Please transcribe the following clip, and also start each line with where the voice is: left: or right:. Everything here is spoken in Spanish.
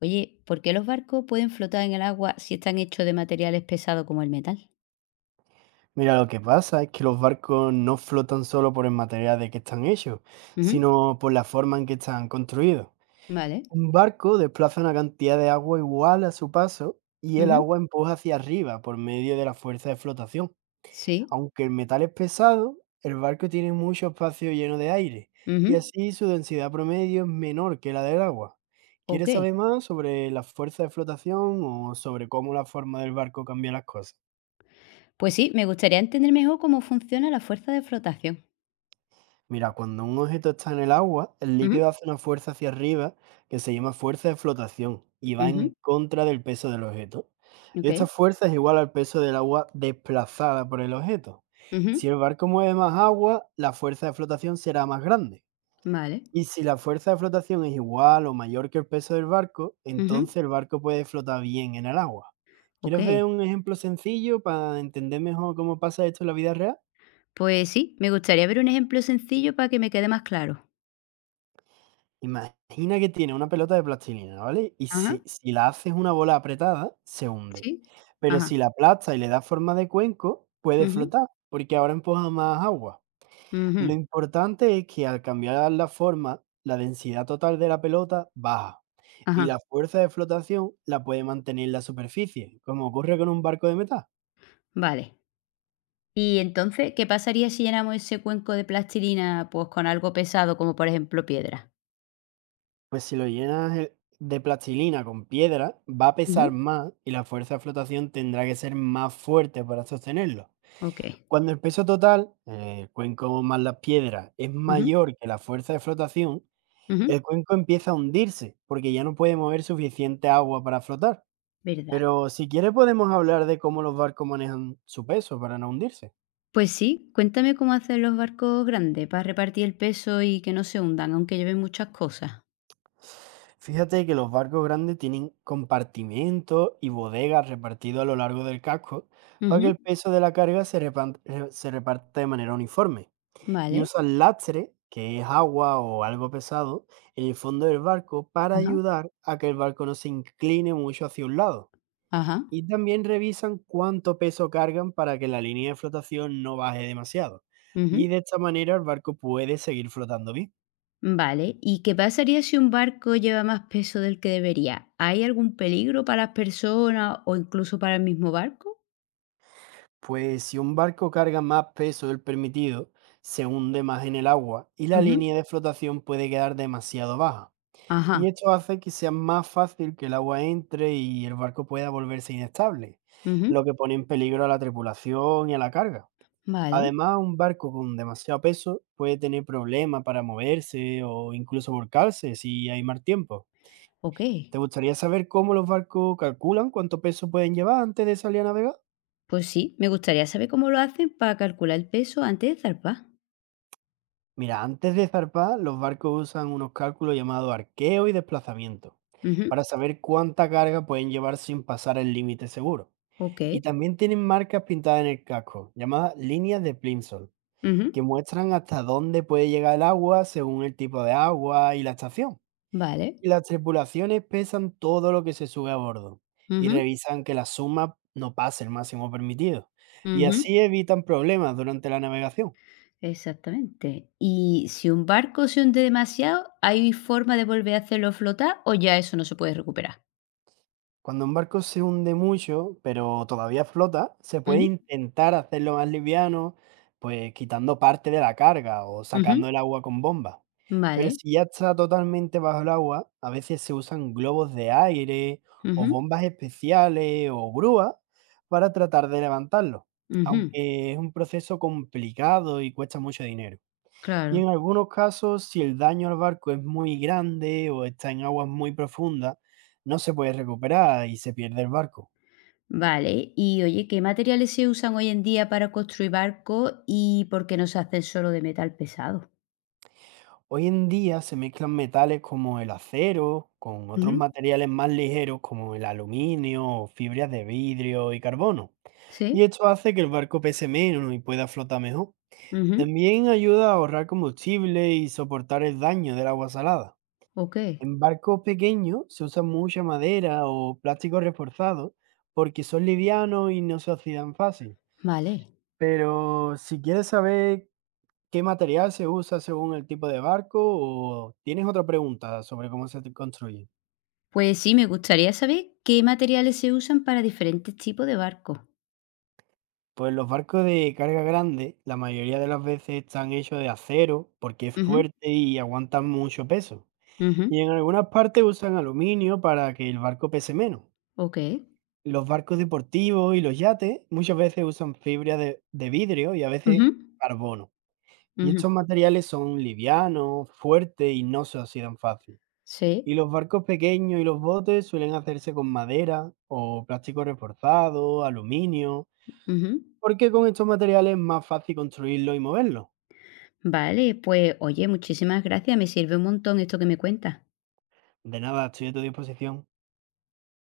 left: Oye, ¿por qué los barcos pueden flotar en el agua si están hechos de materiales pesados como el metal?
right: Mira, lo que pasa es que los barcos no flotan solo por el material de que están hechos,
left: Ujú.
right: sino por la forma en que están construidos.
left: Vale.
right: Un barco desplaza una cantidad de agua igual a su paso y el
left: Ujú.
right: agua empuja hacia arriba por medio de la fuerza de flotación.
left: Sí.
right: Aunque el metal es pesado, el barco tiene mucho espacio lleno de aire y
left: Ujú.
right: así su densidad promedio es menor que la del agua.
left: Ok.
right: ¿Quieres saber más sobre la fuerza de flotación o sobre cómo la forma del barco cambia las cosas?
left: Pues sí, me gustaría entender mejor cómo funciona la fuerza de flotación.
right: Mira, cuando un objeto está en el agua, el
left: Ujú.
right: líquido hace una fuerza hacia arriba que se llama fuerza de flotación y va
left: Ujú.
right: en contra del peso del objeto.
left: Ok.
right: Esta fuerza es igual al peso del agua desplazada por el objeto.
left: Ujú.
right: Si el barco mueve más agua, la fuerza de flotación será más grande.
left: Vale.
right: Y si la fuerza de flotación es igual o mayor que el peso del barco,
left: Ujú.
right: entonces el barco puede flotar bien en el agua.
left: Ok.
right: ¿Quieres ver un ejemplo sencillo para entender mejor cómo pasa esto en la vida real?
left: Pues sí, me gustaría ver un ejemplo sencillo para que me quede más claro.
right: Imagina que tiene una pelota de plastilina, ¿vale? Y
left: Ajá.
right: si, si la haces una bola apretada, se hunde.
left: Sí.
right: Pero
left: Ajá.
right: si la aplastas y le das forma de cuenco, puede
left: Ujú.
right: flotar, porque ahora empuja más agua.
left: Ujú.
right: Lo importante es que al cambiar la forma, la densidad total de la pelota baja y
left: Ajá.
right: la fuerza de flotación la puede mantener en la superficie, como ocurre con un barco de metal.
left: Vale. Y entonces, ¿qué pasaría si llenamos ese cuenco de plastilina, pues, con algo pesado, como por ejemplo piedra?
right: Pues si lo llenas de plastilina con piedra, va a pesar
left: Ujú,
right: más y la fuerza de flotación tendrá que ser más fuerte para sostenerlo.
left: okey.
right: Cuando el peso total, el cuenco más las piedras, es
left: Ujú.
right: mayor que la fuerza de flotación,
left: Ujú.
right: el cuenco empieza a hundirse porque ya no puede mover suficiente agua para flotar.
left: ¿Verdad?
right: Pero si quieres podemos hablar de cómo los barcos manejan su peso para no hundirse.
left: Pues sí, cuéntame cómo hacen los barcos grandes para repartir el peso y que no se hundan, aunque lleven muchas cosas.
right: Fíjate que los barcos grandes tienen compartimentos y bodegas repartidos a lo largo del casco para que
left: Ujú.
right: el peso de la carga se reparta de manera uniforme. Y
left: Vale.
right: usan lastre, que es agua o algo pesado, en el fondo del barco para
left: Ajá.
right: ayudar a que el barco no se incline mucho hacia un lado.
left: Ajá.
right: Y también revisan cuánto peso cargan para que la línea de flotación no baje demasiado. Y
left: Ujú.
right: de esta manera el barco puede seguir flotando bien.
left: Vale. ¿Y qué pasaría si un barco lleva más peso del que debería? ¿Hay algún peligro para las personas o incluso para el mismo barco?
right: Pues si un barco carga más peso del permitido, se hunde más en el agua y la
left: Ujú.
right: línea de flotación puede quedar demasiado baja.
left: Ajá.
right: Y esto hace que sea más fácil que el agua entre y el barco pueda volverse inestable,
left: Ujú.
right: lo que pone en peligro a la tripulación y a la carga.
left: Vale.
right: Además, un barco con demasiado peso puede tener problemas para moverse o incluso volcarse si hay mal tiempo.
left: Okey.
right: ¿Te gustaría saber cómo los barcos calculan cuánto peso pueden llevar antes de salir a navegar?
left: Pues sí, me gustaría saber cómo lo hacen para calcular el peso antes de zarpar.
right: Mira, antes de zarpar, los barcos usan unos cálculos llamados arqueo y desplazamiento,
left: Ujú.
right: para saber cuánta carga pueden llevar sin pasar el límite seguro.
left: Ok.
right: Y también tienen marcas pintadas en el casco, llamadas líneas de Plimsoll,
left: Ujú.
right: que muestran hasta dónde puede llegar el agua según el tipo de agua y la estación.
left: Vale.
right: Y las tripulaciones pesan todo lo que se sube a bordo y
left: Ujú.
right: revisan que la suma no pase el máximo permitido. Y
left: Ujú.
right: así evitan problemas durante la navegación.
left: Exactamente. Y si un barco se hunde demasiado, ¿hay forma de volver a hacerlo flotar o ya eso no se puede recuperar?
right: Cuando un barco se hunde mucho, pero todavía flota, se puede
left: Ujú.
right: intentar hacerlo más liviano, pues quitando parte de la carga o sacando
left: Ujú.
right: el agua con bombas. Pero
left: Vale.
right: si ya está totalmente bajo el agua, a veces se usan globos de aire o
left: Ujú.
right: bombas especiales o grúas para tratar de levantarlo,
left: Ujú.
right: aunque es un proceso complicado y cuesta mucho dinero. Y
left: Claro.
right: en algunos casos, si el daño al barco es muy grande o está en aguas muy profundas, no se puede recuperar y se pierde el barco.
left: Vale. Y oye, ¿qué materiales se usan hoy en día para construir barcos y por qué no se hacen solo de metal pesado?
right: Hoy en día se mezclan metales como el acero con otros
left: Ujú.
right: materiales más ligeros como el aluminio o fibras de vidrio y carbono.
left: Sí.
right: Y esto hace que el barco pese menos y pueda flotar mejor.
left: Ujú.
right: También ayuda a ahorrar combustible y soportar el daño del agua salada.
left: Ok.
right: En barcos pequeños se usa mucha madera o plástico reforzado porque son livianos y no se oxidan fácil.
left: Vale.
right: Pero si quieres saber qué material se usa según el tipo de barco o tienes otra pregunta sobre cómo construye.
left: Pues sí, me gustaría saber qué materiales se usan para diferentes tipos de barcos.
right: Pues los barcos de carga grande, la mayoría de las veces están hechos de acero porque es
left: Ujú.
right: fuerte y aguantan mucho peso.
left: Ujú.
right: Y en algunas partes usan aluminio para que el barco pese menos.
left: Ok.
right: Los barcos deportivos y los yates muchas veces usan fibra de vidrio y a
left: Ujú.
right: veces carbono. Y estos
left: Ujú.
right: materiales son livianos, fuertes y no se oxidan fácil.
left: Sí.
right: Y los barcos pequeños y los botes suelen hacerse con madera o plástico reforzado, aluminio,
left: Ujú.
right: porque con estos materiales es más fácil construirlo y moverlo.
left: Vale, pues oye, muchísimas gracias, me sirve un montón esto que me cuentas.
right: De nada, estoy a tu disposición.